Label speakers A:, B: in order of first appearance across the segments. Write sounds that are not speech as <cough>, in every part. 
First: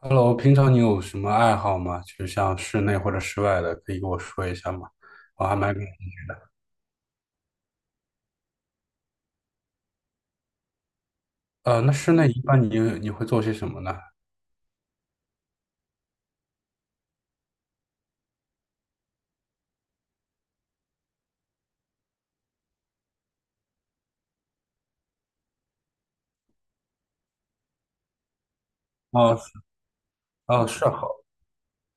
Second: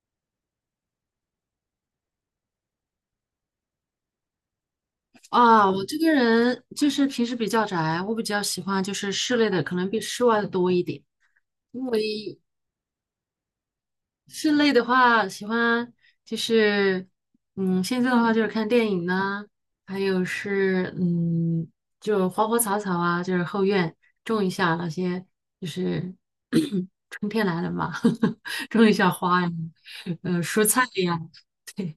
A: Hello，平常你有什么爱好吗？就像室内或者室外的，可以跟我说一下吗？我还
B: 啊，
A: 蛮……
B: 我这个人就是平时比较宅，我比较喜欢就是室内的，可能比室外的多一点。因
A: 那室内
B: 为
A: 一般你会做些什么呢？
B: 室内的话，喜欢就是，嗯，现在的话就是看电影呢，还有是嗯，就花花草草啊，就是后院种一下那些，就是 <coughs> <clears throat> 春天来了嘛，<laughs> 种一下
A: 哦
B: 花呀，蔬
A: 哦，
B: 菜
A: 是
B: 呀，
A: 好。
B: <laughs>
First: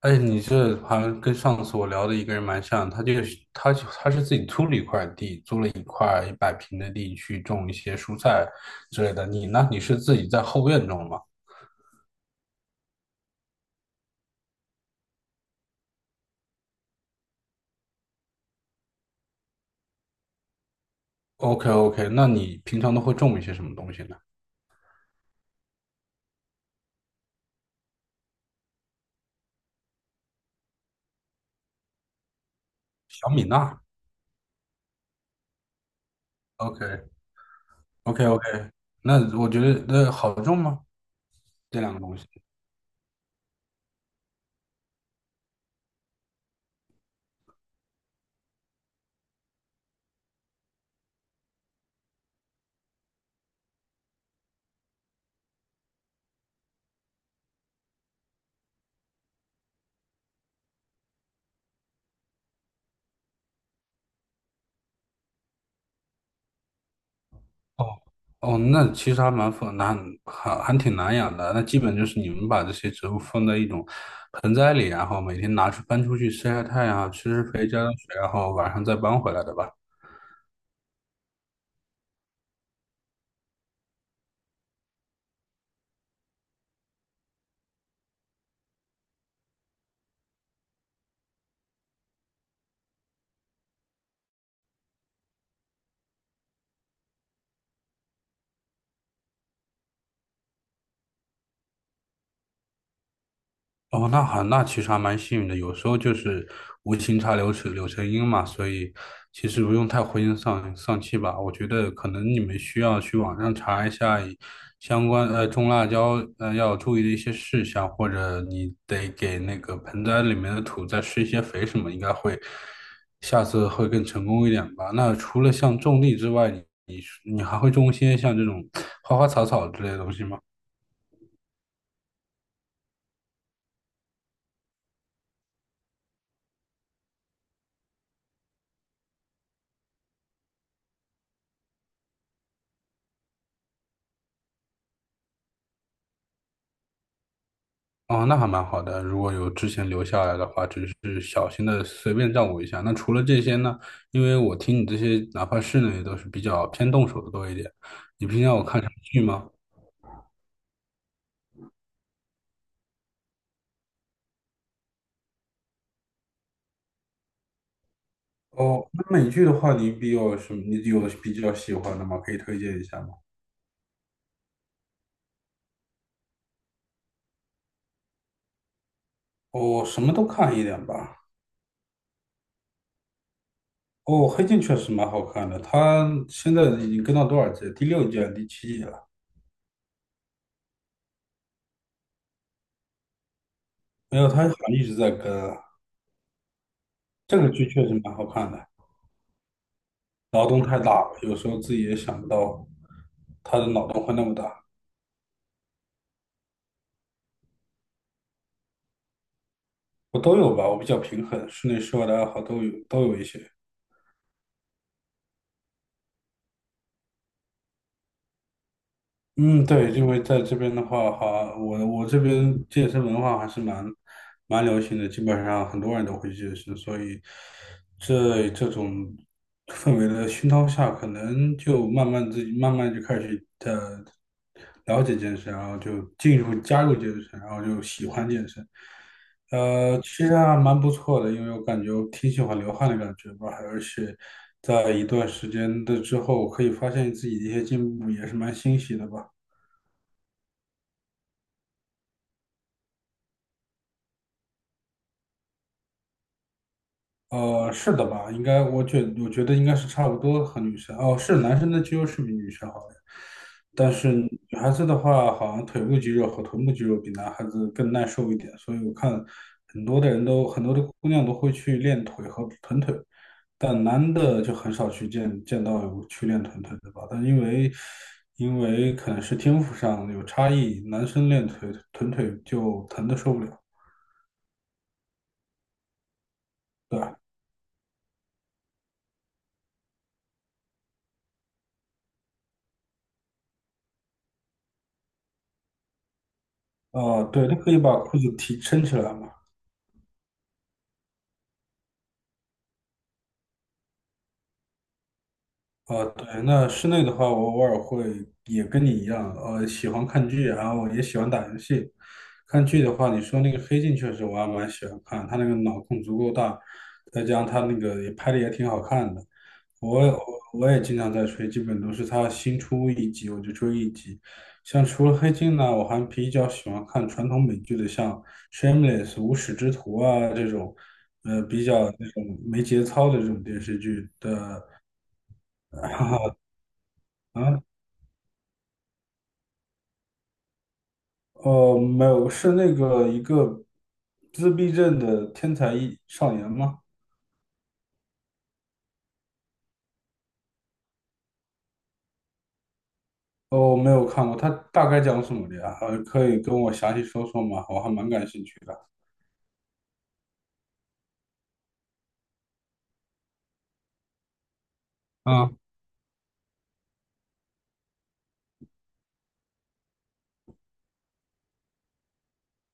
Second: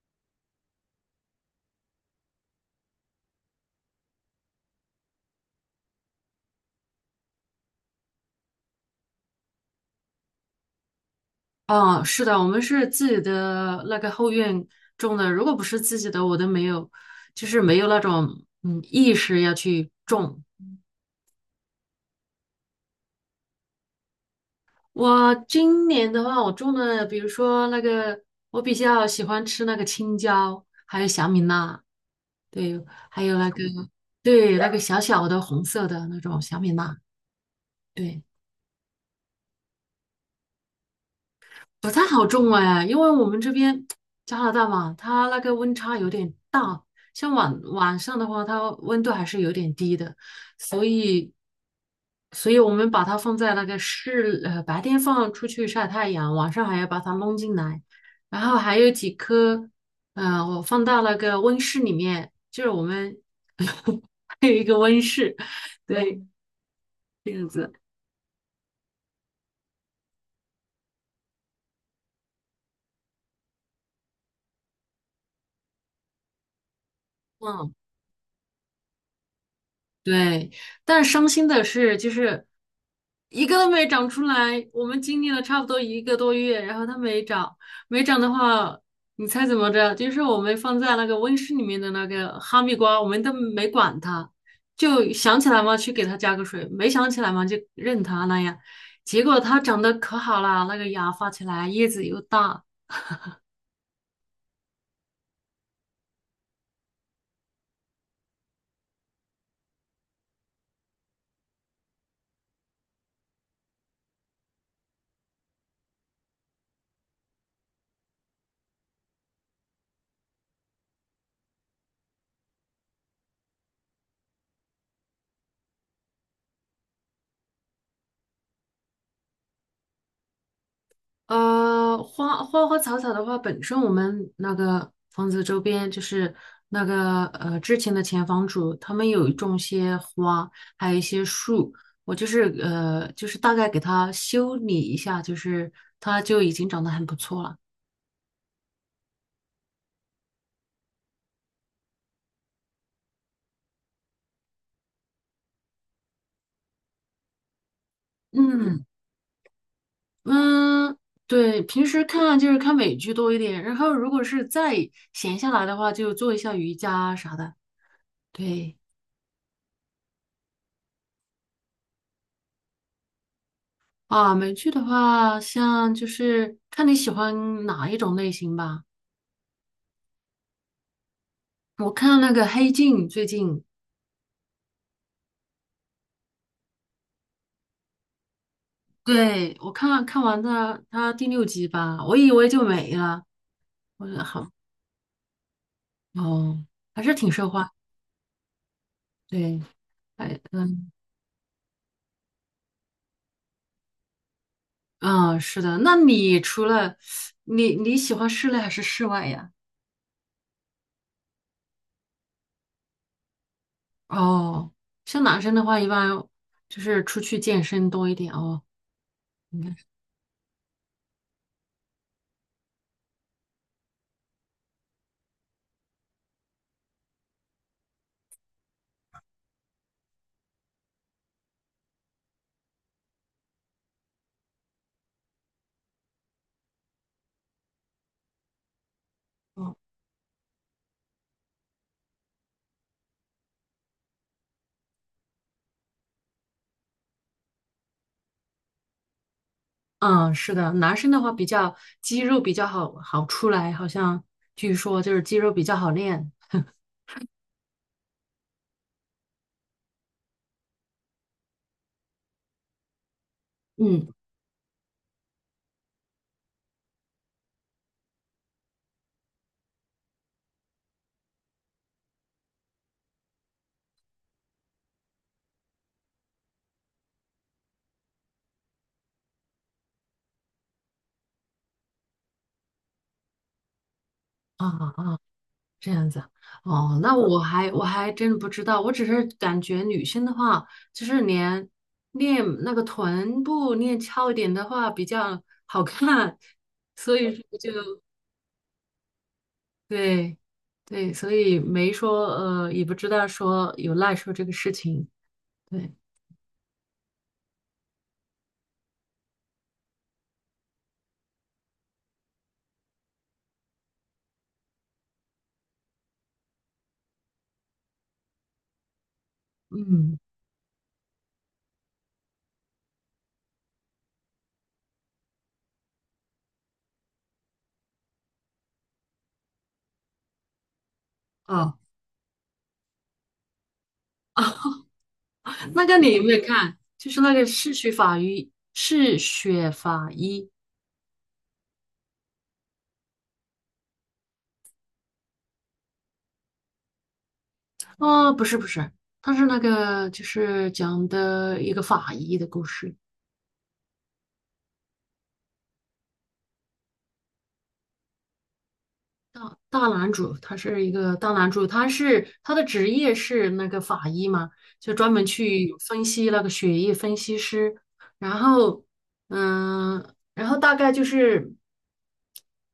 A: 哎，你这好像跟上次我聊的一个人蛮像，他就是他就他是自己租了一块地，租了一块一百平的地去种一些蔬菜之类的。你呢？你是自己在后院种吗
B: 哦，是的，我们是自己的那个后院种的，如果不是自己的，我都没有，就是没有那种嗯意识要去种。
A: ？OK OK，那你平常都会种一些什么东西呢？
B: 我今年的话，我种了，比如说那个，我比较喜欢吃那个青椒，还有小米辣，对，还
A: 小
B: 有
A: 米
B: 那个，
A: 辣。
B: 对，那个小小的红色的那种小米
A: OK
B: 辣，
A: OK
B: 对。
A: OK，那我觉得那好种吗？这
B: 不
A: 两个
B: 太
A: 东
B: 好
A: 西。
B: 种哎，因为我们这边加拿大嘛，它那个温差有点大，像晚上的话，它温度还是有点低的，所以，所以我们把它放在那个室，白天放出去晒太阳，晚上还要把它弄进来，然后还有几棵，我放到那个温室里面，就是我们 <laughs> 还有一个温室，对，这样子，
A: 哦哦，那其实还蛮复难，还挺难养的。那基本就是你们把这些植物放在一种盆栽里，然后每天搬出去晒晒太阳啊，吃吃肥，
B: 嗯，
A: 浇浇水，然后晚上再搬回来的吧。
B: 对。但伤心的是，就是一个都没长出来。我们经历了差不多一个多月，然后它没长，没长的话，你猜怎么着？就是我们放在那个温室里面的那个哈密瓜，我们都没管它，就想起来嘛去给它加个水，没想起来嘛就任它那样。结果它长得可好了，那个芽发起来，叶子又大，
A: 哦，那好，那其实还蛮幸运的，有时候就是无情插柳柳成荫嘛，所以其实不用太灰心丧气吧。我觉得可能你们需要去网上查一下相关种辣椒要注意的一些事项，或者你得给那个盆栽里面的土再施一些肥什么，应该会下次会更成功一点吧。那除了像种地之外，你还会种一些像这种花花草草之类的东西吗？
B: 花花草草的话，本身我们那个房子周边就是那个之前的前房主，他们有种些花，还有一些树。我就是就是大概给它修理一下，就是它就已经长得很不错了。
A: 哦，那还蛮好的。如果有之前留下来的话，只是小心的随便照顾一下。那除了这些呢？因为我听你这些，哪怕室内都是比较偏动手的多一点。你平常有看
B: 嗯
A: 什么剧吗？
B: 嗯，对，平时看就是看美剧多一点，然后如果是再闲下来的话，就做一下瑜伽啊啥的。对。
A: 哦，那美剧的话，你比较什么？你有比较喜欢的吗？可以推荐一下吗？
B: 啊，美剧的话，像就是看你喜欢哪一种类型吧。
A: 哦，什么都看一点吧。
B: 我看那个《黑镜》，最近，
A: 哦，《黑镜》确实蛮好看的，它现在已经跟到多少季了？第六季、第七季了？
B: 对，我看完的它第六集吧，我以为就没了，我觉
A: 没
B: 得
A: 有，它
B: 好
A: 好像一直在跟啊。
B: 哦，还是挺
A: 这
B: 受
A: 个
B: 欢迎。
A: 剧确实蛮好看的。
B: 对，哎，
A: 脑洞太
B: 嗯
A: 大了，有时候自己也想不到他的脑洞会那么大。
B: 嗯，是的。那你除了你喜欢室内还是室外呀？
A: 我都有吧，我比较平衡，室内室外的爱好都有，都有一些。
B: 哦，像男生的话，一般就是出去健身多一点哦，应
A: 嗯，
B: 该是。
A: 对，因为在这边的话，哈，我这边健身文化还是蛮流行的，基本上很多人都会健身，所以这种氛围的熏陶下，可能就慢慢自己慢慢就开始的了解健身，然后就加入健身，然后就喜欢健身，其实还蛮不错的，因为我感觉我挺喜欢流汗的感觉吧，而且在一段时间的之后，可以发现自己的一些进步，也是蛮欣喜的吧。
B: 嗯，是的，男生的话比较肌肉比较好出来，好像据说就是肌肉比较好练。
A: 是的吧？应该，我觉得应该是差不多和女生哦，是男生的肌肉是比女生好的，但
B: 嗯，
A: 是女孩子的话，好像腿部肌肉和臀部肌肉比男孩子更耐受一点，所以我看很多的姑娘都会去练腿和臀腿，但男的就很少去到有去练臀腿的吧？但因为因为可能是天赋上有差异，男生练腿臀腿就疼的受不了，
B: 啊,这样子。哦，
A: 对
B: 那
A: 吧？
B: 我还真不知道，我只是感觉女生的话，就是练那个臀部练翘一点的话比较好看，所
A: 啊、
B: 以说
A: 对，他可以把裤子撑起来嘛。
B: 对对，所以没说也不知道说有赖说这个事情。对，
A: 哦，对，那室内的话，我偶尔会也跟你一样，喜欢看剧，然后也喜欢打游戏。看剧的话，你说那个《黑镜》确实我还蛮喜欢看，他那个脑洞足够大，再加上他那个也拍的也挺好看的。我也
B: 嗯，
A: 我也经常在追，基本都是他新出一集我就追一集。像除了《黑镜》呢，我还比较喜欢看传统美剧的，像《Shameless》无耻之徒啊这种，比
B: 哦。
A: 较那种没节操的这种电视剧。对，
B: <laughs> 那个你有没
A: <laughs>
B: 有看？就是那个
A: 啊。
B: 嗜血法医，嗜血法医
A: 没有，是那个自闭症的天才一少年吗？
B: 哦，不是不是他是那个就是讲的一个法医的故事。
A: 哦，我没有看过，他大概讲什么的呀？可以跟我详细说说吗？我还蛮感兴趣的。
B: 大大男主，他是一个大男主，他是他的职业是那个法医嘛，就专门
A: 嗯，
B: 去分析那个血液分析师。然后，嗯，然后大概就是。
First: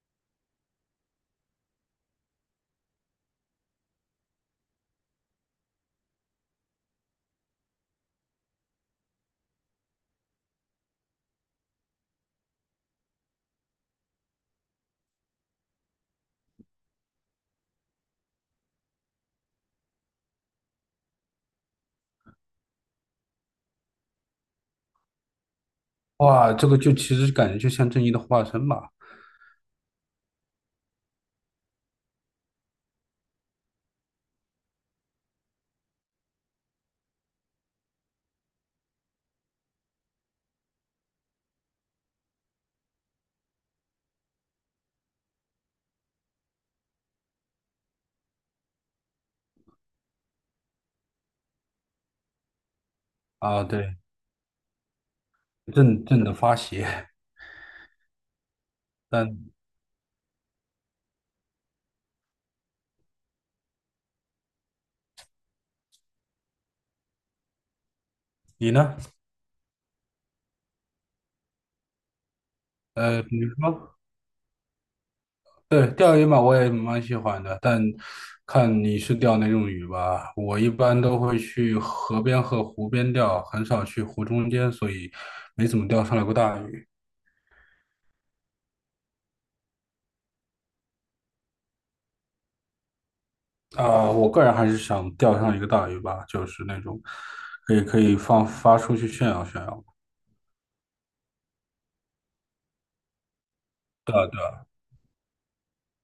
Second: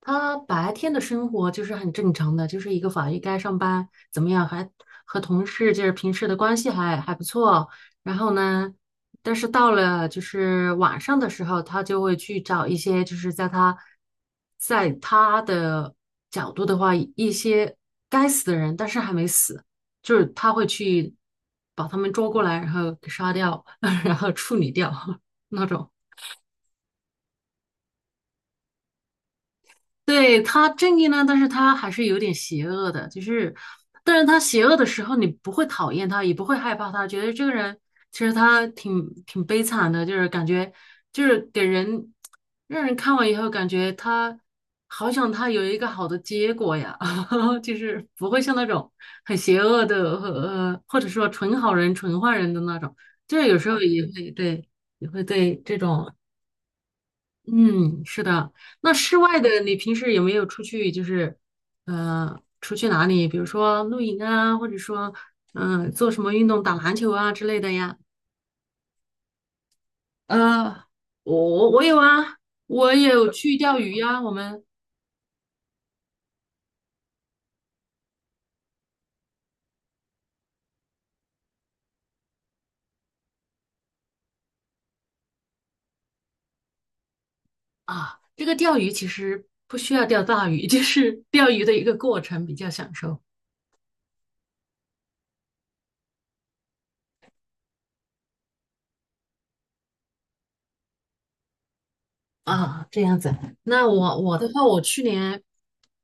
B: 他白天的生活就是很正常的，就是一个法医该上班，怎么样还和同事就是平时的关系还不错。然后呢，但是到了就是晚上的时候，他就会去找一些就是在他的角度的话，一些该死的人，但是还没死，就是他会去把他们抓过来，然后给杀掉，<laughs> 然后处理掉 <laughs> 那种。
A: 哇，这个就其实感觉就像正义的化身吧？
B: 对，他正义呢，但是他还是有点邪恶的，就是，但是他邪恶的时候，你不会讨厌他，也不会害怕他，觉得这个人其实他挺悲惨的，就是感觉就是给人让人看完以后感觉他好想他有一个好的结果呀，<laughs> 就是不会像那种很邪恶的和或者说纯好人纯坏人的那种，就是有
A: 啊，
B: 时候
A: 对，
B: 也会对也会对这
A: 正
B: 种
A: 正的发邪。
B: 嗯，是的。那室外
A: 但
B: 的，你平时有没有出去，就是出去哪里？比如说露营啊，或者说嗯、做什么运动，打篮球啊之类的呀？
A: 你呢？
B: 呃，我有啊，我
A: 呃，
B: 有
A: 比如
B: 去钓鱼
A: 说。
B: 呀、我们
A: 对，钓鱼嘛，我也蛮喜欢的，但看你是钓哪种鱼吧。我一般都会去河边和湖边钓，很少去湖中间，所以没怎么钓上来过大鱼。
B: 啊，这个钓鱼其实不需要钓大鱼，<laughs> 就是钓鱼的一个过程比较享受。
A: 啊、我个人还是想钓上一个大鱼吧，就是那种可以放发出去炫耀炫耀。
B: 啊，这样子。那我的话，我去年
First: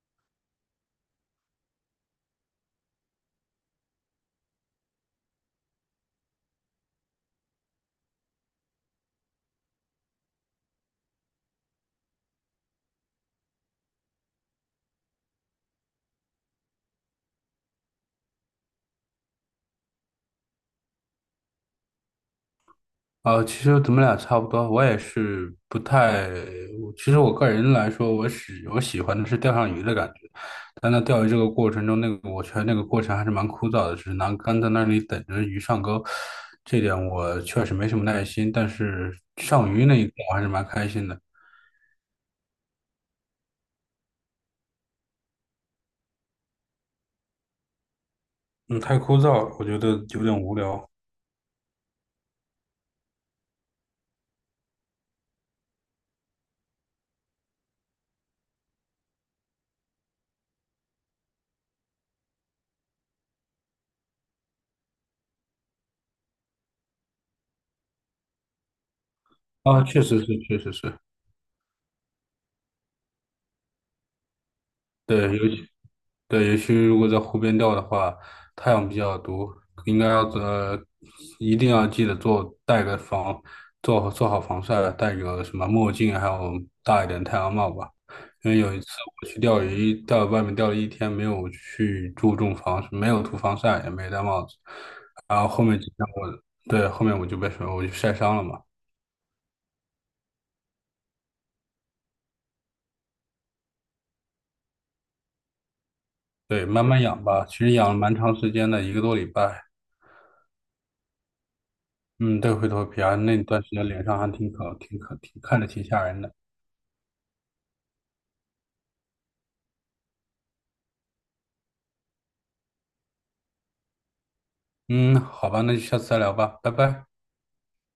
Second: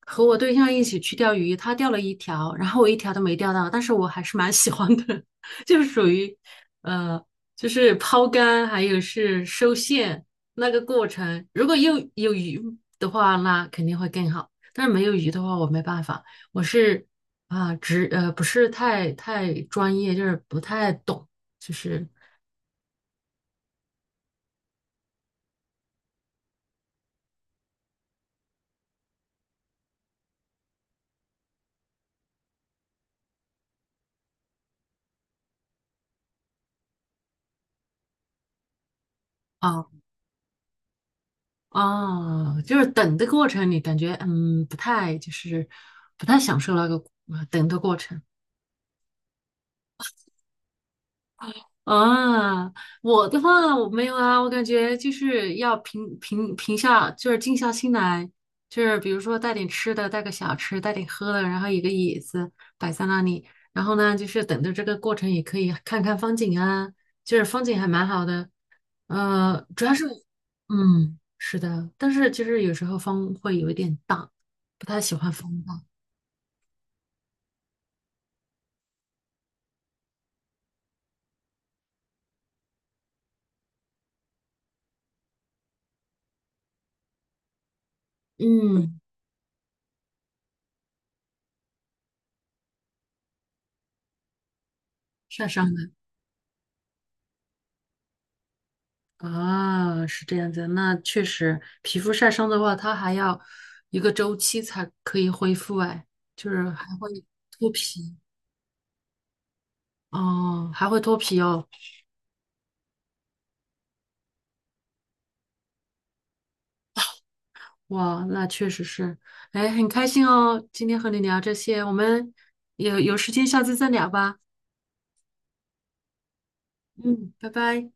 B: 和我对象一起去钓鱼，他钓了一条，然后我一条都没钓到，但是我还是蛮喜欢的，<laughs> 就是属于呃，就是抛竿还有是收线那个过程。如果又有鱼的话，那肯定会更好。但是没有鱼的话，我没办法，我是啊，不是太专业，就是不太懂，就是。
A: 其实咱们俩差不多，我也是不太，其实我个人来说，我喜欢的是钓上鱼的感觉，但在钓鱼这个过程中，我觉得那个过程还是蛮枯燥的，只是拿竿在那里等着鱼上钩，这点我确实没什么耐心，但是上鱼那
B: 啊。
A: 一刻我还是蛮开心的。
B: 哦，就是等的过程，你感觉嗯不太就是不太享受那个等的过程
A: 嗯，太枯燥了，我觉得有点无聊。
B: 啊。我的话我没有啊，我感觉就是要平下，就是静下心来，就是比如说带点吃的，带个小吃，带点喝的，然后一个椅子摆在那里，然后呢就是等着这个过程也可以看看风景啊，就是风景还蛮好的，呃，
A: 啊，
B: 主要是，
A: 确实是，
B: 嗯，是的，但是其实有时候风会有一点大，不太喜
A: 对，
B: 欢
A: 尤
B: 风
A: 其。
B: 大，
A: 对，尤其如果在湖边钓的话，太阳比较毒，应该要呃，一定要记得戴个做好防晒，戴个什么墨镜，还有大一点太阳帽吧。因为有一次
B: 嗯，
A: 我去钓鱼，在外面钓了一天，没有去注重没有涂防晒，也没戴帽子，然后
B: 晒
A: 后
B: 伤
A: 面几
B: 的
A: 天我，对，后面我就晒伤了嘛。
B: 啊，是这样子，那确实，皮肤晒伤的话，它还要一个周期才可以恢复，哎，就
A: 对，
B: 是
A: 慢
B: 还
A: 慢
B: 会
A: 养吧，其
B: 脱
A: 实养了蛮
B: 皮
A: 长时间的，一个多礼拜。
B: 哦，还会脱皮哦，
A: 嗯，对，灰头皮啊，那段时间脸上还挺看着挺吓人的。
B: 哇，那确实是，哎，很开心哦，今天和你聊这些，我们有时间下次再聊吧，
A: 嗯，好吧，那就下次再聊吧，拜拜。
B: 嗯，拜拜。